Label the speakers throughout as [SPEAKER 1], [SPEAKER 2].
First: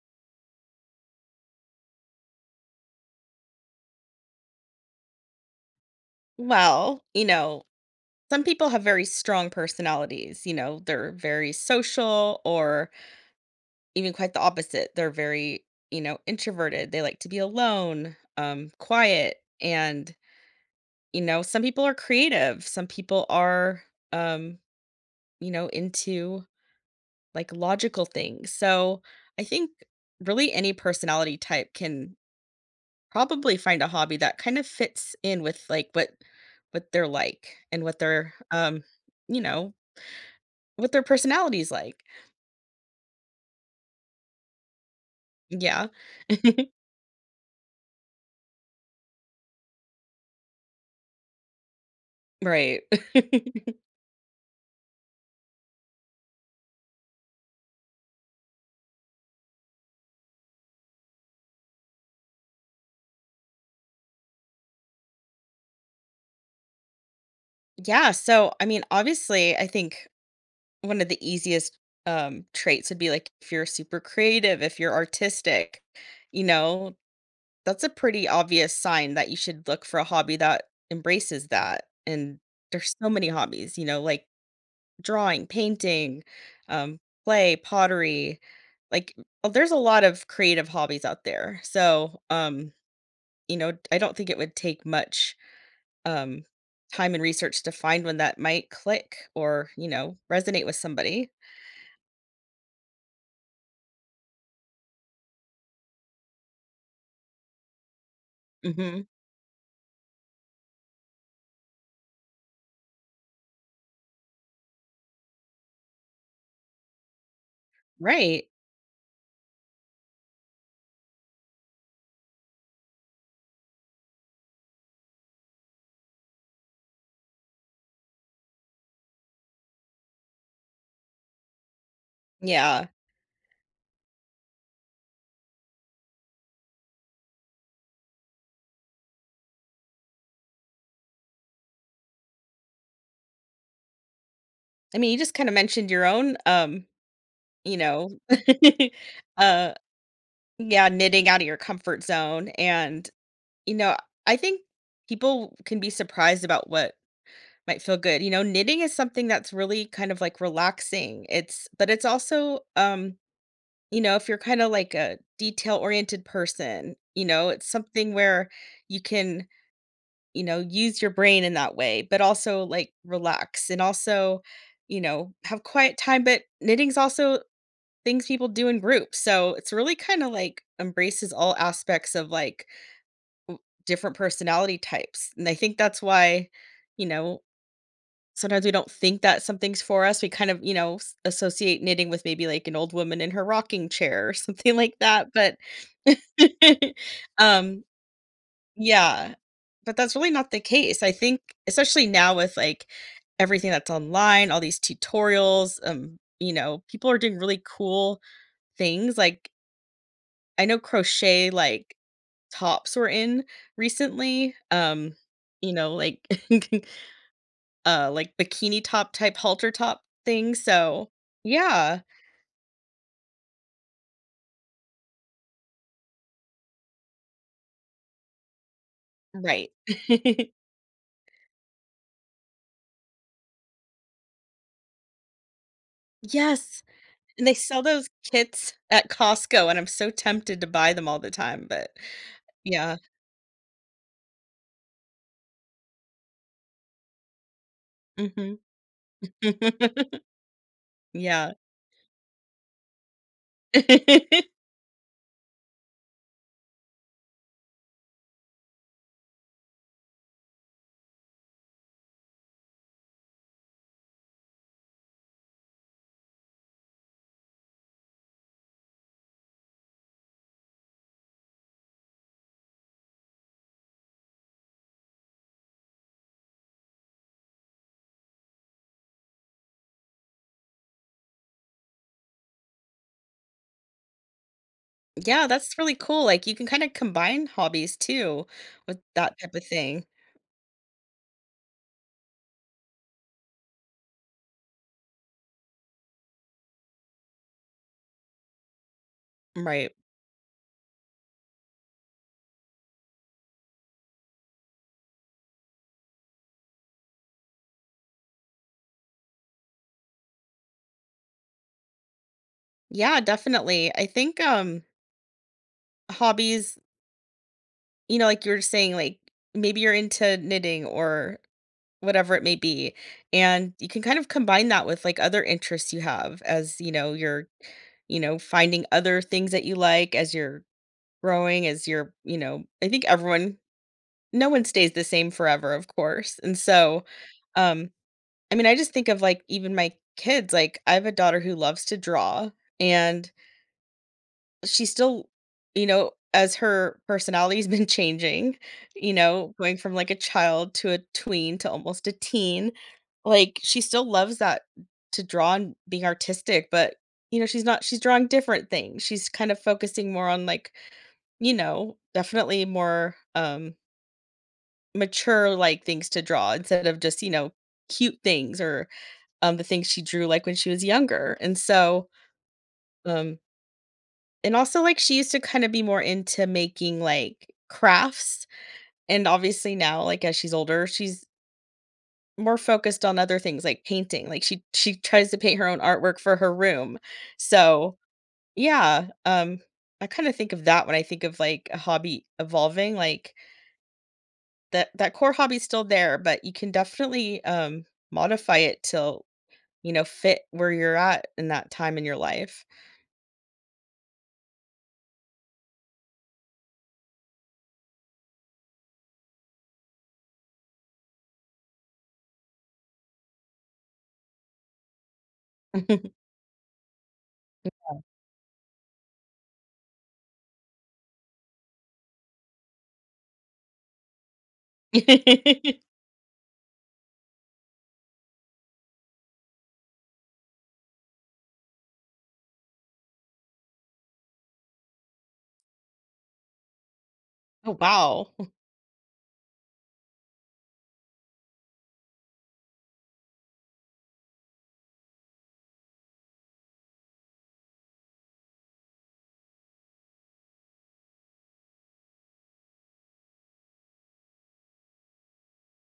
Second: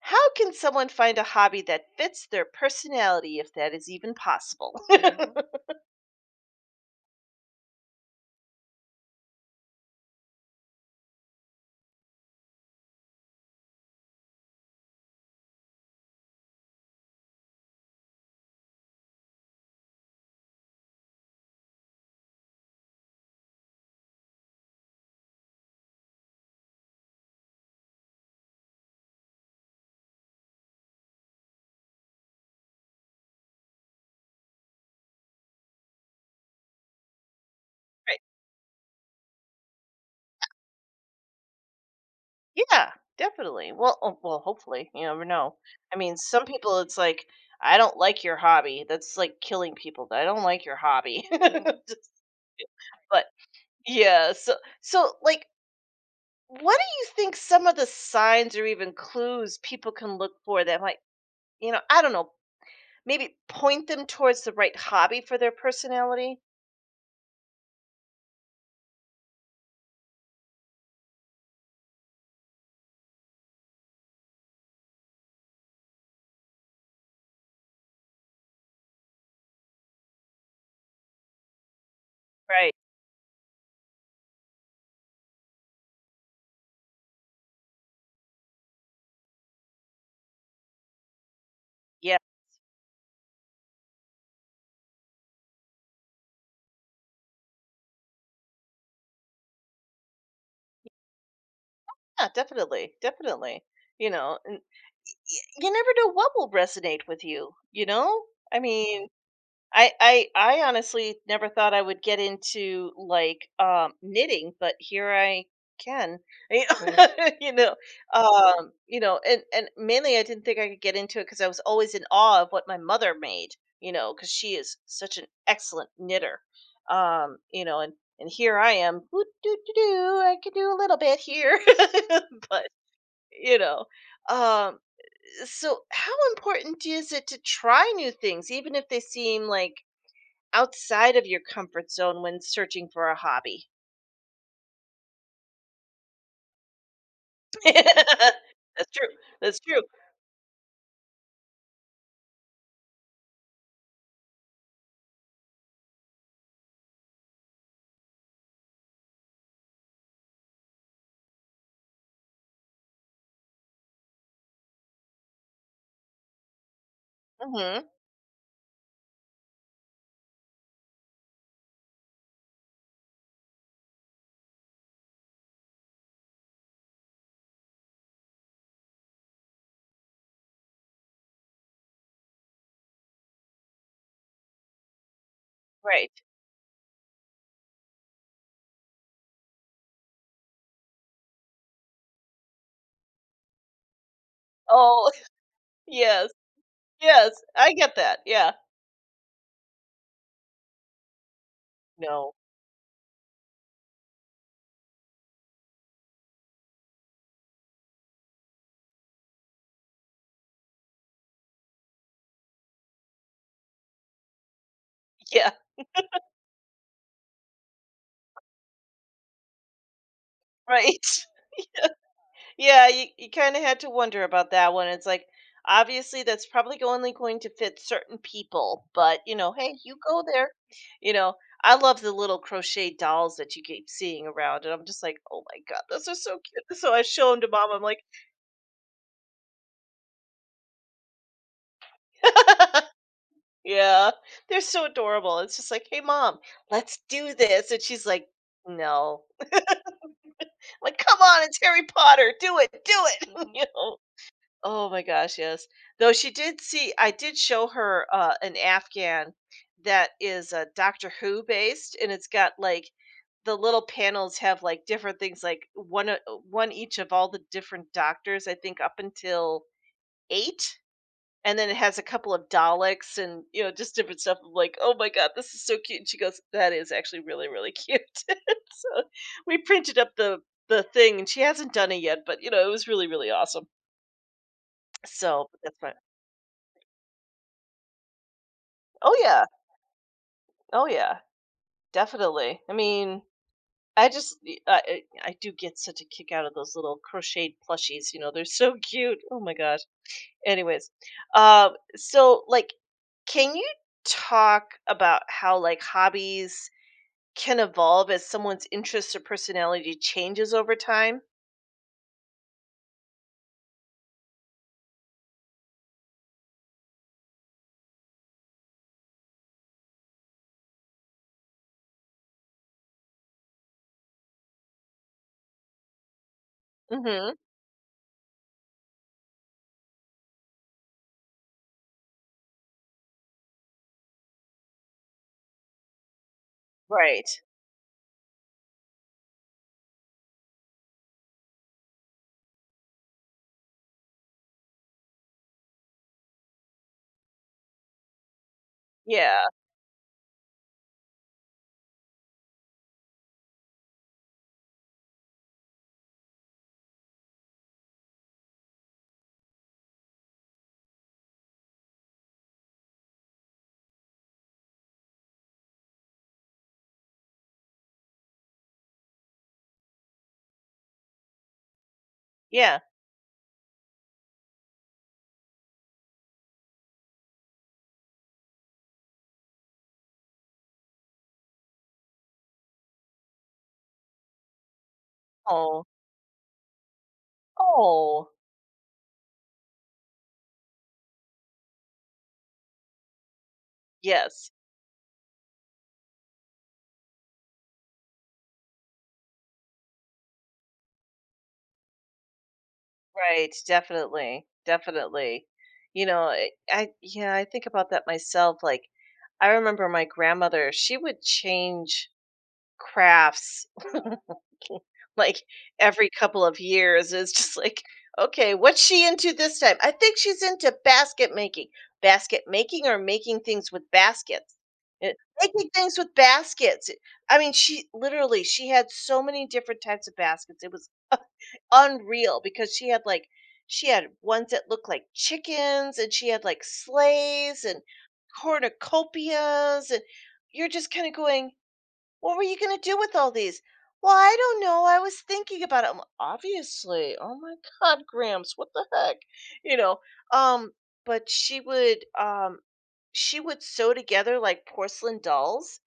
[SPEAKER 1] How can someone find a hobby that fits their personality if that is even possible?
[SPEAKER 2] Well, you know, some people have very strong personalities. You know, they're very social, or even quite the opposite. They're very, you know, introverted. They like to be alone, quiet. And, you know, some people are creative. Some people are, um, you know, into like logical things. So I think really any personality type can probably find a hobby that kind of fits in with like what they're like and what
[SPEAKER 1] Right.
[SPEAKER 2] they're you know what their personality's like.
[SPEAKER 1] Yeah, definitely. Well, oh, well, hopefully, you never know.
[SPEAKER 2] Yeah.
[SPEAKER 1] I mean, some people it's like I don't like your hobby. That's like killing people. I don't like your hobby. Just- yeah.
[SPEAKER 2] Right.
[SPEAKER 1] but yeah, so like what do you think some of the signs or even clues people can look for that might, I don't know, maybe point them towards the right hobby for their personality?
[SPEAKER 2] Yeah, so, I mean, obviously, I think one of the easiest, traits would be, like, if you're super creative, if you're artistic, you know, that's a pretty obvious sign that you should look for a hobby that embraces that, and
[SPEAKER 1] Right.
[SPEAKER 2] there's so many hobbies, you know, like drawing, painting, um, pottery, like, there's a lot of creative hobbies out there,
[SPEAKER 1] Yeah.
[SPEAKER 2] so, you know, I don't think it would take much, um, time and research to find one that might click or, you know, resonate with somebody.
[SPEAKER 1] Yeah, definitely, definitely. You know, and you never know what will resonate with you. You know, I
[SPEAKER 2] Mhm.
[SPEAKER 1] mean, I honestly never thought I would get into like knitting, but here I can. You Right. know,
[SPEAKER 2] Right.
[SPEAKER 1] and mainly I didn't think I could get into it because I was always in awe of what my mother made. You know, because she is such an excellent knitter. And here I am, "Ooh, doo, doo, doo, I can do a little bit here, but
[SPEAKER 2] Yeah.
[SPEAKER 1] you know um so how important is it to try new things even if they seem like outside of your comfort zone when searching for a hobby?
[SPEAKER 2] I mean, you just kinda mentioned your own, you know,
[SPEAKER 1] That's true. That's
[SPEAKER 2] uh,
[SPEAKER 1] true.
[SPEAKER 2] yeah, knitting out of your comfort zone, and, you know, I think people can be surprised about what might feel good, you know, knitting is something that's really kind of, like, relaxing, it's but it's also, you know, if you're kind of like a detail oriented person, you know, it's
[SPEAKER 1] Hmm.
[SPEAKER 2] something where you can, you know, use your brain in that way, but also like relax and also, you know, have quiet time. But knitting's also things people do in groups. So it's really kind of like embraces all aspects of like different personality types. And I think that's
[SPEAKER 1] Right.
[SPEAKER 2] why, you know, sometimes we don't think that something's for us. We kind of, you know, associate knitting with maybe like an old woman in her rocking chair or something like
[SPEAKER 1] Oh.
[SPEAKER 2] that, but
[SPEAKER 1] Yes. Yes, I
[SPEAKER 2] um,
[SPEAKER 1] get that. Yeah.
[SPEAKER 2] yeah, but that's really not the case. I think especially
[SPEAKER 1] No.
[SPEAKER 2] now with like everything that's online, all these tutorials, you know, people are doing really cool things. Like I know crochet like tops were in recently.
[SPEAKER 1] Yeah.
[SPEAKER 2] You know, like like bikini top type halter top thing.
[SPEAKER 1] Right.
[SPEAKER 2] So yeah,
[SPEAKER 1] Yeah, you kind of had to wonder about that one. It's like, obviously, that's probably only going to fit certain people, but you know,
[SPEAKER 2] right.
[SPEAKER 1] hey, you go there. You know, I love the little crochet dolls that you keep seeing around, and I'm just like, oh my god, those are so cute.
[SPEAKER 2] Yes.
[SPEAKER 1] So I show them
[SPEAKER 2] And
[SPEAKER 1] to
[SPEAKER 2] they
[SPEAKER 1] mom. I'm
[SPEAKER 2] sell
[SPEAKER 1] like,
[SPEAKER 2] those kits at Costco and I'm so tempted to buy them all the time, but yeah.
[SPEAKER 1] yeah, they're so adorable. It's just like, hey, mom, let's do this, and she's like,
[SPEAKER 2] Hmm.
[SPEAKER 1] no, I'm like, come on,
[SPEAKER 2] Yeah.
[SPEAKER 1] it's Harry Potter, do it, do it. you know.
[SPEAKER 2] Yeah,
[SPEAKER 1] Oh my gosh, yes. Though she did see I did show her an Afghan that is Doctor Who based, and it's got like the little panels have like different things like one each of all the different doctors I think up until 8, and then it has a couple of Daleks. And you know, just different stuff. I'm like, oh my god, this is so cute, and she goes, that is actually really really cute. So we printed up the thing, and she hasn't done it yet, but you know, it was really really awesome. So that's
[SPEAKER 2] that's
[SPEAKER 1] my
[SPEAKER 2] really cool. Like you can kind of combine hobbies too with
[SPEAKER 1] Oh
[SPEAKER 2] that
[SPEAKER 1] yeah,
[SPEAKER 2] type of thing.
[SPEAKER 1] Oh yeah, definitely. I mean, I just I do get such a kick out of those little crocheted plushies. You know, they're so cute. Oh my gosh.
[SPEAKER 2] Right.
[SPEAKER 1] Anyways, so like, can you talk about how like hobbies can evolve as someone's interests or personality changes over time?
[SPEAKER 2] Yeah, definitely. I think hobbies, you know, like you were saying, like maybe you're into knitting or whatever it may be. And you can kind of combine that with like other interests you have as, you know,
[SPEAKER 1] Mm-hmm.
[SPEAKER 2] you know, finding other things that you like as you're growing, as you're, you know, I think everyone, no one stays the same forever, of course. And so,
[SPEAKER 1] Right.
[SPEAKER 2] um, I mean, I just think of like even my kids, like I have a daughter who loves to draw and she still you know, as her personality's been changing, you
[SPEAKER 1] Yeah.
[SPEAKER 2] know, going from, like, a child to a tween to almost a teen, like, she still loves that to draw and being artistic, but, you know, she's not she's drawing different things. She's kind of focusing more on, like, you know, definitely more, mature, like, things to draw instead of just, you know, cute things or, the things she drew, like, when she was younger, and so,
[SPEAKER 1] Yeah.
[SPEAKER 2] um and also, like, she used to kind of be more into making, like, crafts, and obviously now, like, as she's older, she's more focused on other things like painting, like, she tries to paint her own
[SPEAKER 1] Oh.
[SPEAKER 2] artwork for her room. So,
[SPEAKER 1] Oh.
[SPEAKER 2] yeah, I kinda think of that when I think of, like, a hobby evolving, like,
[SPEAKER 1] Yes.
[SPEAKER 2] that core hobby's still there, but you can definitely, modify it to, you know, fit where you're at in that time in your life.
[SPEAKER 1] Right, definitely, definitely. You know, I yeah, I think about that myself. Like, I remember my grandmother; she would change crafts like every couple of years. It's just like, okay, what's she into this time? I think she's into basket making, or making things with baskets. Eh, making things with baskets. I mean, she had so many different types of baskets. It was unreal because she had ones that looked like chickens, and she had like sleighs
[SPEAKER 2] Oh,
[SPEAKER 1] and
[SPEAKER 2] wow.
[SPEAKER 1] cornucopias. And you're just kind of going, what were you going to do with all these? Well, I don't know. I was thinking about it. I'm like, obviously, oh my god, gramps, what the heck, you know. Um but she would sew together like porcelain dolls,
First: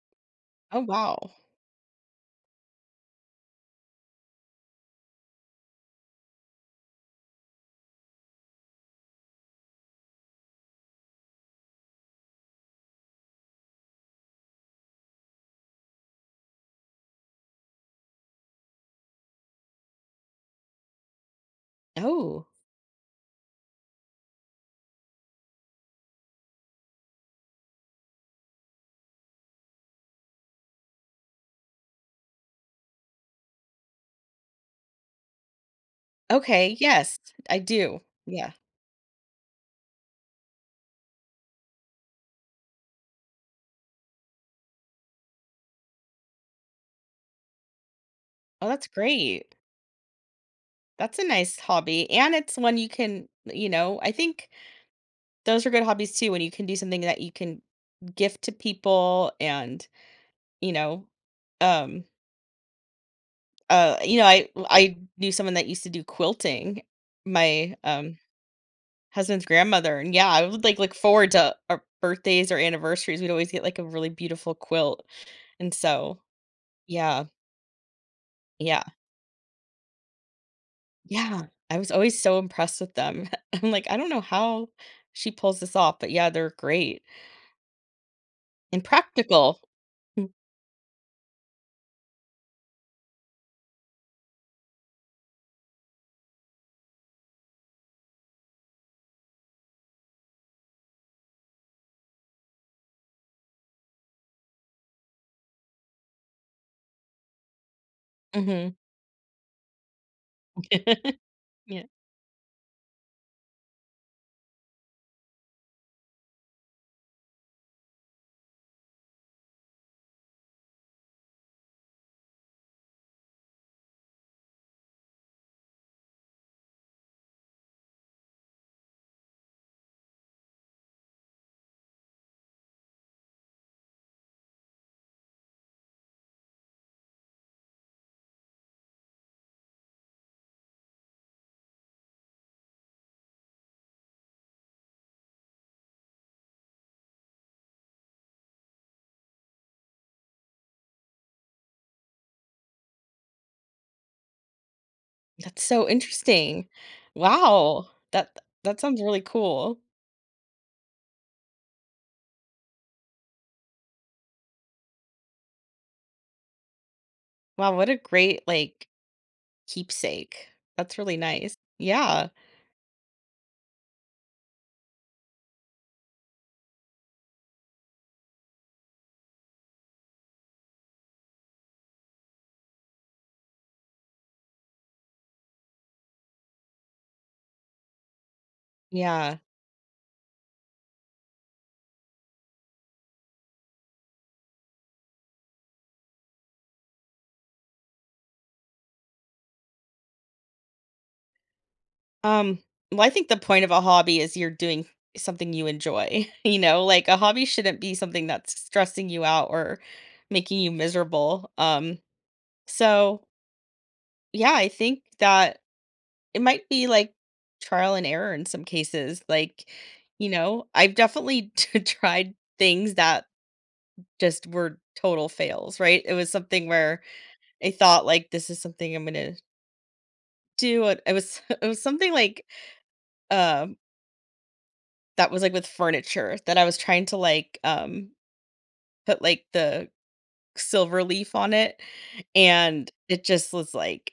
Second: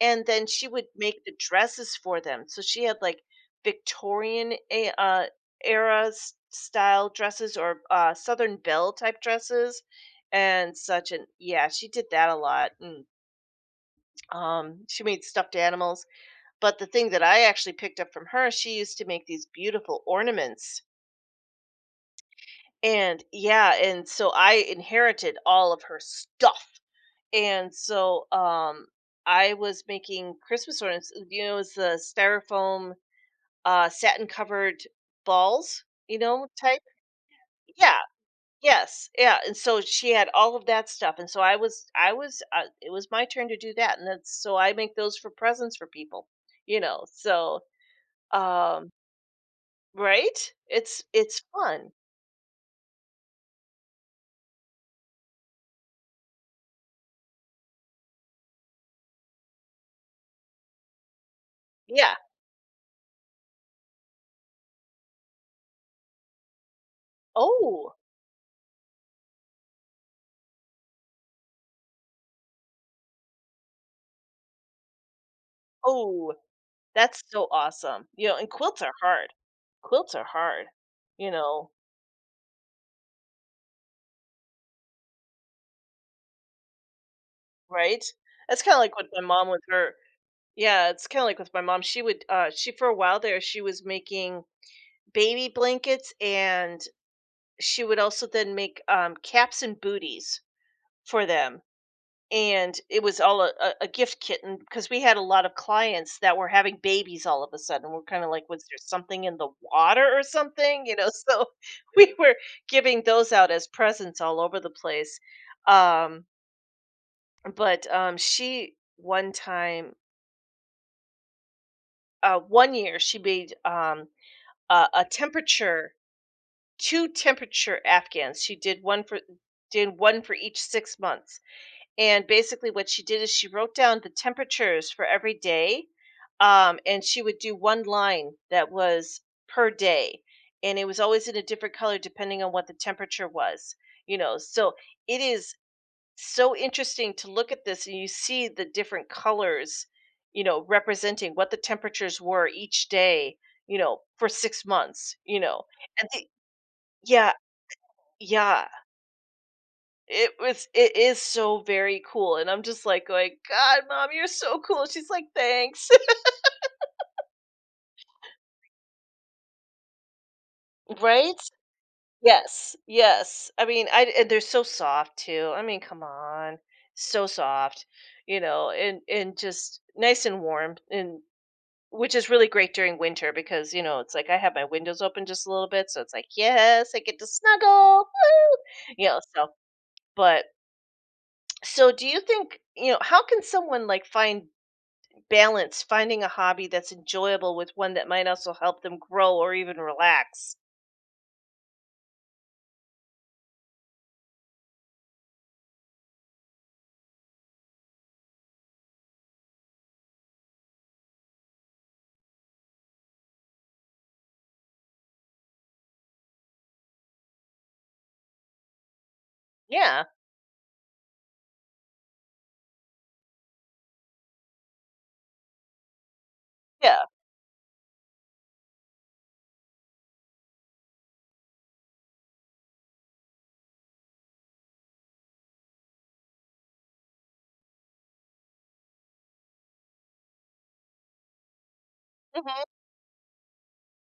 [SPEAKER 1] and then she
[SPEAKER 2] Oh,
[SPEAKER 1] would make
[SPEAKER 2] wow.
[SPEAKER 1] the dresses for them. So she had like Victorian a era style dresses or Southern Belle type dresses and such. And yeah, she did that a lot. And she made stuffed animals. But the thing that I actually picked up from her, she used to make these beautiful ornaments.
[SPEAKER 2] Oh.
[SPEAKER 1] And yeah, and so I inherited all of her stuff. And so I was making Christmas ornaments. You know, it was the styrofoam, satin covered balls, you know,
[SPEAKER 2] Okay,
[SPEAKER 1] type.
[SPEAKER 2] yes, I
[SPEAKER 1] Yeah.
[SPEAKER 2] do. Yeah.
[SPEAKER 1] Yes. Yeah. And so she had all of that stuff, and so it was my turn to do that, and that's so I make those for presents for people, you know. So,
[SPEAKER 2] Oh, that's
[SPEAKER 1] um,
[SPEAKER 2] great.
[SPEAKER 1] right?
[SPEAKER 2] That's a
[SPEAKER 1] It's
[SPEAKER 2] nice
[SPEAKER 1] fun.
[SPEAKER 2] hobby, and it's one you can you know, I think those are good hobbies too when you can do something that you can gift to people and, you know, um,
[SPEAKER 1] Yeah.
[SPEAKER 2] you know, I knew someone that used to do quilting, my,
[SPEAKER 1] Oh,
[SPEAKER 2] husband's grandmother, and yeah, I would, like, look forward to our birthdays or anniversaries, we'd always get, like, a really beautiful quilt, and so
[SPEAKER 1] oh, that's
[SPEAKER 2] yeah,
[SPEAKER 1] so awesome. You know, and quilts
[SPEAKER 2] yeah.
[SPEAKER 1] are hard. Quilts are hard. You
[SPEAKER 2] Yeah,
[SPEAKER 1] know,
[SPEAKER 2] I was always so impressed with them. I'm like, "I don't know how she pulls this off, but yeah, they're great
[SPEAKER 1] right? That's kind of
[SPEAKER 2] and
[SPEAKER 1] like what my mom
[SPEAKER 2] practical."
[SPEAKER 1] with her
[SPEAKER 2] Mm.
[SPEAKER 1] Yeah, it's kinda like with my mom, she would, she for a while there, she was making baby blankets, and she would also then make, caps and booties for them, and it was all a gift kitten because we had a lot of clients that were having babies all of a sudden. We're kinda like, "Was
[SPEAKER 2] Mhm.
[SPEAKER 1] there something in the water or something?" You know, so
[SPEAKER 2] Yeah.
[SPEAKER 1] we were giving those out as presents all over the place, um, but, she one time 1 year, she made, um, a temperature two temperature afghans. She did one for each 6 months. And basically what she did is she wrote down the temperatures for every day, and she would do one line that was per day, and it was always in a different color depending on what the temperature was, you know. So it is so interesting to look at this, and you see the different colors, you know, representing what the temperatures were each day, you know, for 6 months, you
[SPEAKER 2] That's
[SPEAKER 1] know.
[SPEAKER 2] so
[SPEAKER 1] And the,
[SPEAKER 2] interesting.
[SPEAKER 1] yeah,
[SPEAKER 2] Wow.
[SPEAKER 1] yeah,
[SPEAKER 2] That sounds really cool.
[SPEAKER 1] it was, it is so very cool. And I'm just like going, god, mom, you're so cool. And she's like, thanks.
[SPEAKER 2] Wow, what a great like keepsake. That's really
[SPEAKER 1] Right.
[SPEAKER 2] nice. Yeah.
[SPEAKER 1] Yes, yes, I mean, I and they're so soft too. I mean, come on, so soft, you know. And just nice and warm. And which is really great during winter because, you know, it's like I have my windows open just a little bit, so it's like, "Yes, I get to snuggle. Woo!" You know,
[SPEAKER 2] Yeah.
[SPEAKER 1] so but so do you think, you know, how can someone, like, find balance finding a hobby that's enjoyable with one that might also help them grow or even relax?
[SPEAKER 2] Um well I think the point of a hobby is you're doing something you enjoy. You know, like a hobby shouldn't be something that's stressing you out or making you miserable. So yeah, I think that it might be like trial and error in some cases. Like,
[SPEAKER 1] Yeah,
[SPEAKER 2] you know, I've definitely tried things that just were total fails, right? It was something
[SPEAKER 1] yeah,
[SPEAKER 2] where I thought like this is something I'm gonna do. It was it was something like um that was like with furniture that I was trying to like put like the silver leaf on it
[SPEAKER 1] mhm.
[SPEAKER 2] and it just was like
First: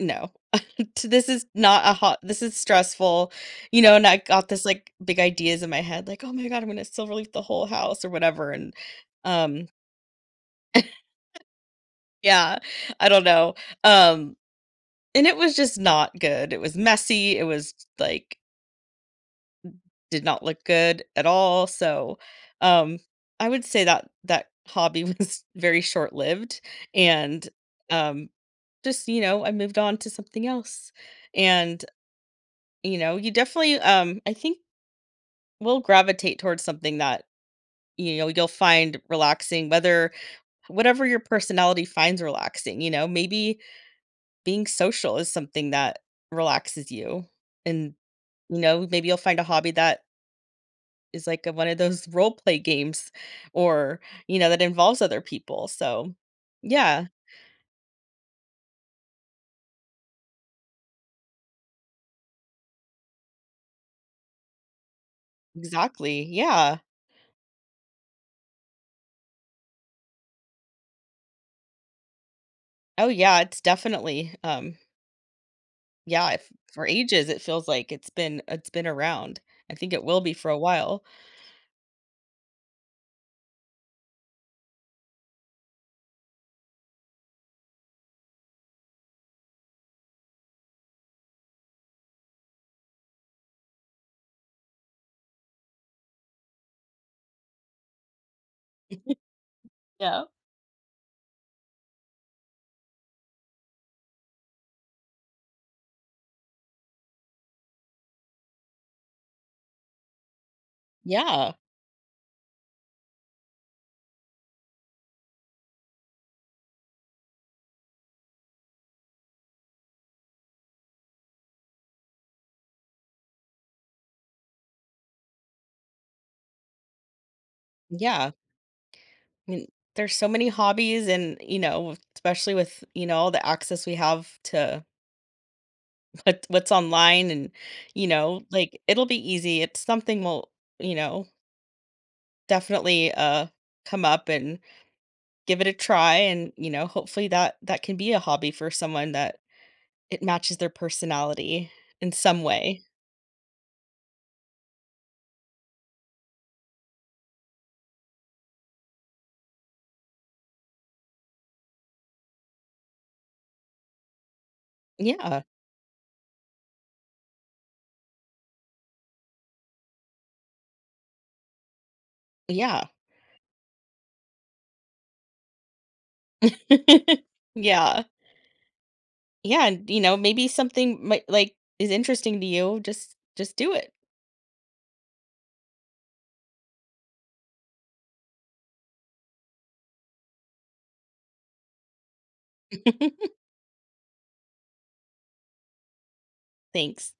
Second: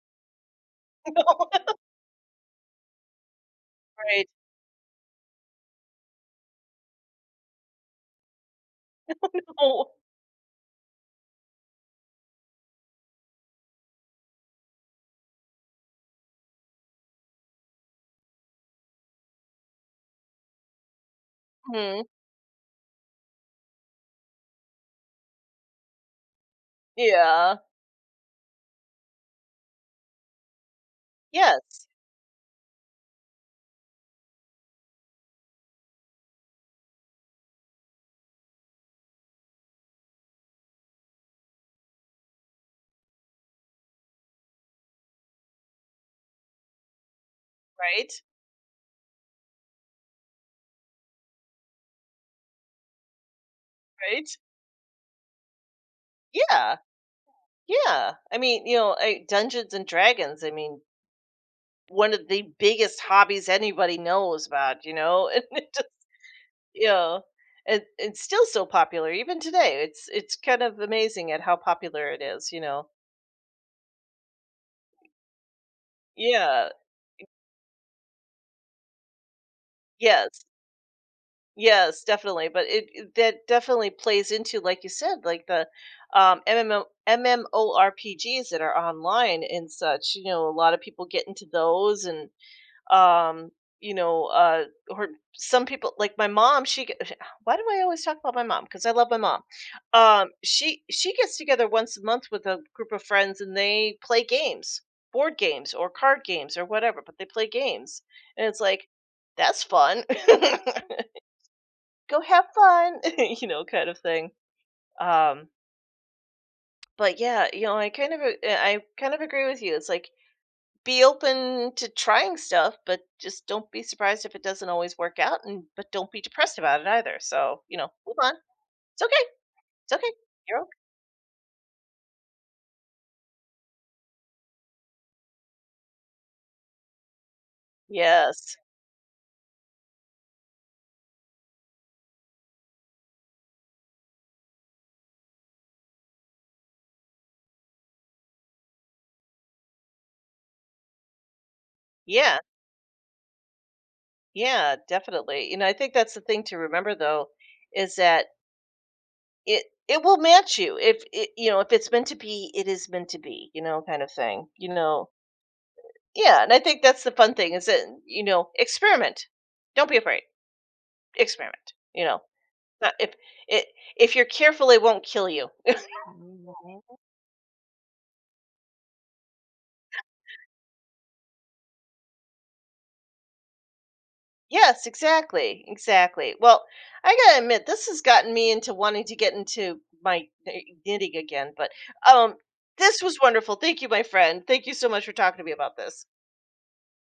[SPEAKER 2] no, this is not a hot this is stressful, you know, and I
[SPEAKER 1] Right.
[SPEAKER 2] got this like big ideas in my head like, oh my god, I'm gonna silver leaf the whole house or whatever, and um
[SPEAKER 1] Oh.
[SPEAKER 2] yeah, I don't know. um And it was just not good. It was messy, it was, like, did not look good at all,
[SPEAKER 1] Mhm.
[SPEAKER 2] so, um, I would say that that hobby was very short-lived and,
[SPEAKER 1] Yeah.
[SPEAKER 2] um, just, you know, I moved on to something else, and,
[SPEAKER 1] Yes.
[SPEAKER 2] you know, you definitely, I think will gravitate towards something that, you know, you'll find relaxing, whether whatever your personality finds relaxing, you know, maybe being social is something that relaxes you and
[SPEAKER 1] Right,
[SPEAKER 2] you know, maybe you'll find a hobby that is like one of those role play games or,
[SPEAKER 1] right.
[SPEAKER 2] you know, that involves other people. So,
[SPEAKER 1] Yeah,
[SPEAKER 2] yeah,
[SPEAKER 1] yeah. I mean, you know, I Dungeons& and Dragons, I mean, one of the biggest hobbies anybody knows about, you know? And it just
[SPEAKER 2] exactly. Yeah.
[SPEAKER 1] yeah. And it's still so popular even today. It's kind of amazing at how popular it is, you know?
[SPEAKER 2] Oh yeah, it's definitely yeah, if,
[SPEAKER 1] Yeah.
[SPEAKER 2] for ages it feels like it's been around. I think it will be
[SPEAKER 1] Yes.
[SPEAKER 2] for a while.
[SPEAKER 1] Yes, definitely. But that definitely plays into, like you said, like the MMO, MMORPGs that are online and such. You know, a lot of people get into those, and um, you know, or some people like my mom why do I always talk about my mom? Because I love my mom.
[SPEAKER 2] Yeah.
[SPEAKER 1] She gets together once a month with a group of friends, and they play games, board games or card games or whatever, but they play games. And it's like, that's fun.
[SPEAKER 2] Yeah.
[SPEAKER 1] Go have fun. You know, kind of thing. Um, but yeah, you know, I kind of agree with you. It's like, be open to trying stuff, but just don't be surprised if it doesn't always work out, and but don't be depressed about it either. So, you know, move
[SPEAKER 2] Yeah.
[SPEAKER 1] on. It's okay.
[SPEAKER 2] I mean,
[SPEAKER 1] It's okay.
[SPEAKER 2] there's so many
[SPEAKER 1] You're okay.
[SPEAKER 2] hobbies and, you know, especially with, you know, all the access we have to what's online and, you know,
[SPEAKER 1] Yes.
[SPEAKER 2] like it'll be easy. It's something we'll, you know, definitely come up and give it a try and you know hopefully that can be a hobby for someone that it matches their personality in
[SPEAKER 1] Yeah.
[SPEAKER 2] some way.
[SPEAKER 1] Yeah, definitely. You know, I think that's the thing to remember though, is that it will match you. If it you know, if it's meant to be, it is meant to be, you know, kind of thing. You know.
[SPEAKER 2] Yeah.
[SPEAKER 1] Yeah. And I think that's the fun thing is that, you know, experiment. Don't be afraid. Experiment. You know.
[SPEAKER 2] Yeah.
[SPEAKER 1] Not if it if you're careful it won't kill you. Mhm.
[SPEAKER 2] Yeah. Yeah, and you know maybe something might like is interesting to you, just do it.
[SPEAKER 1] Yes, exactly, exactly. Well, I gotta admit, this has gotten me into wanting to get into my knitting again. But um, this was wonderful. Thank you, my friend. Thank you so much for talking to me about this.
[SPEAKER 2] Thanks.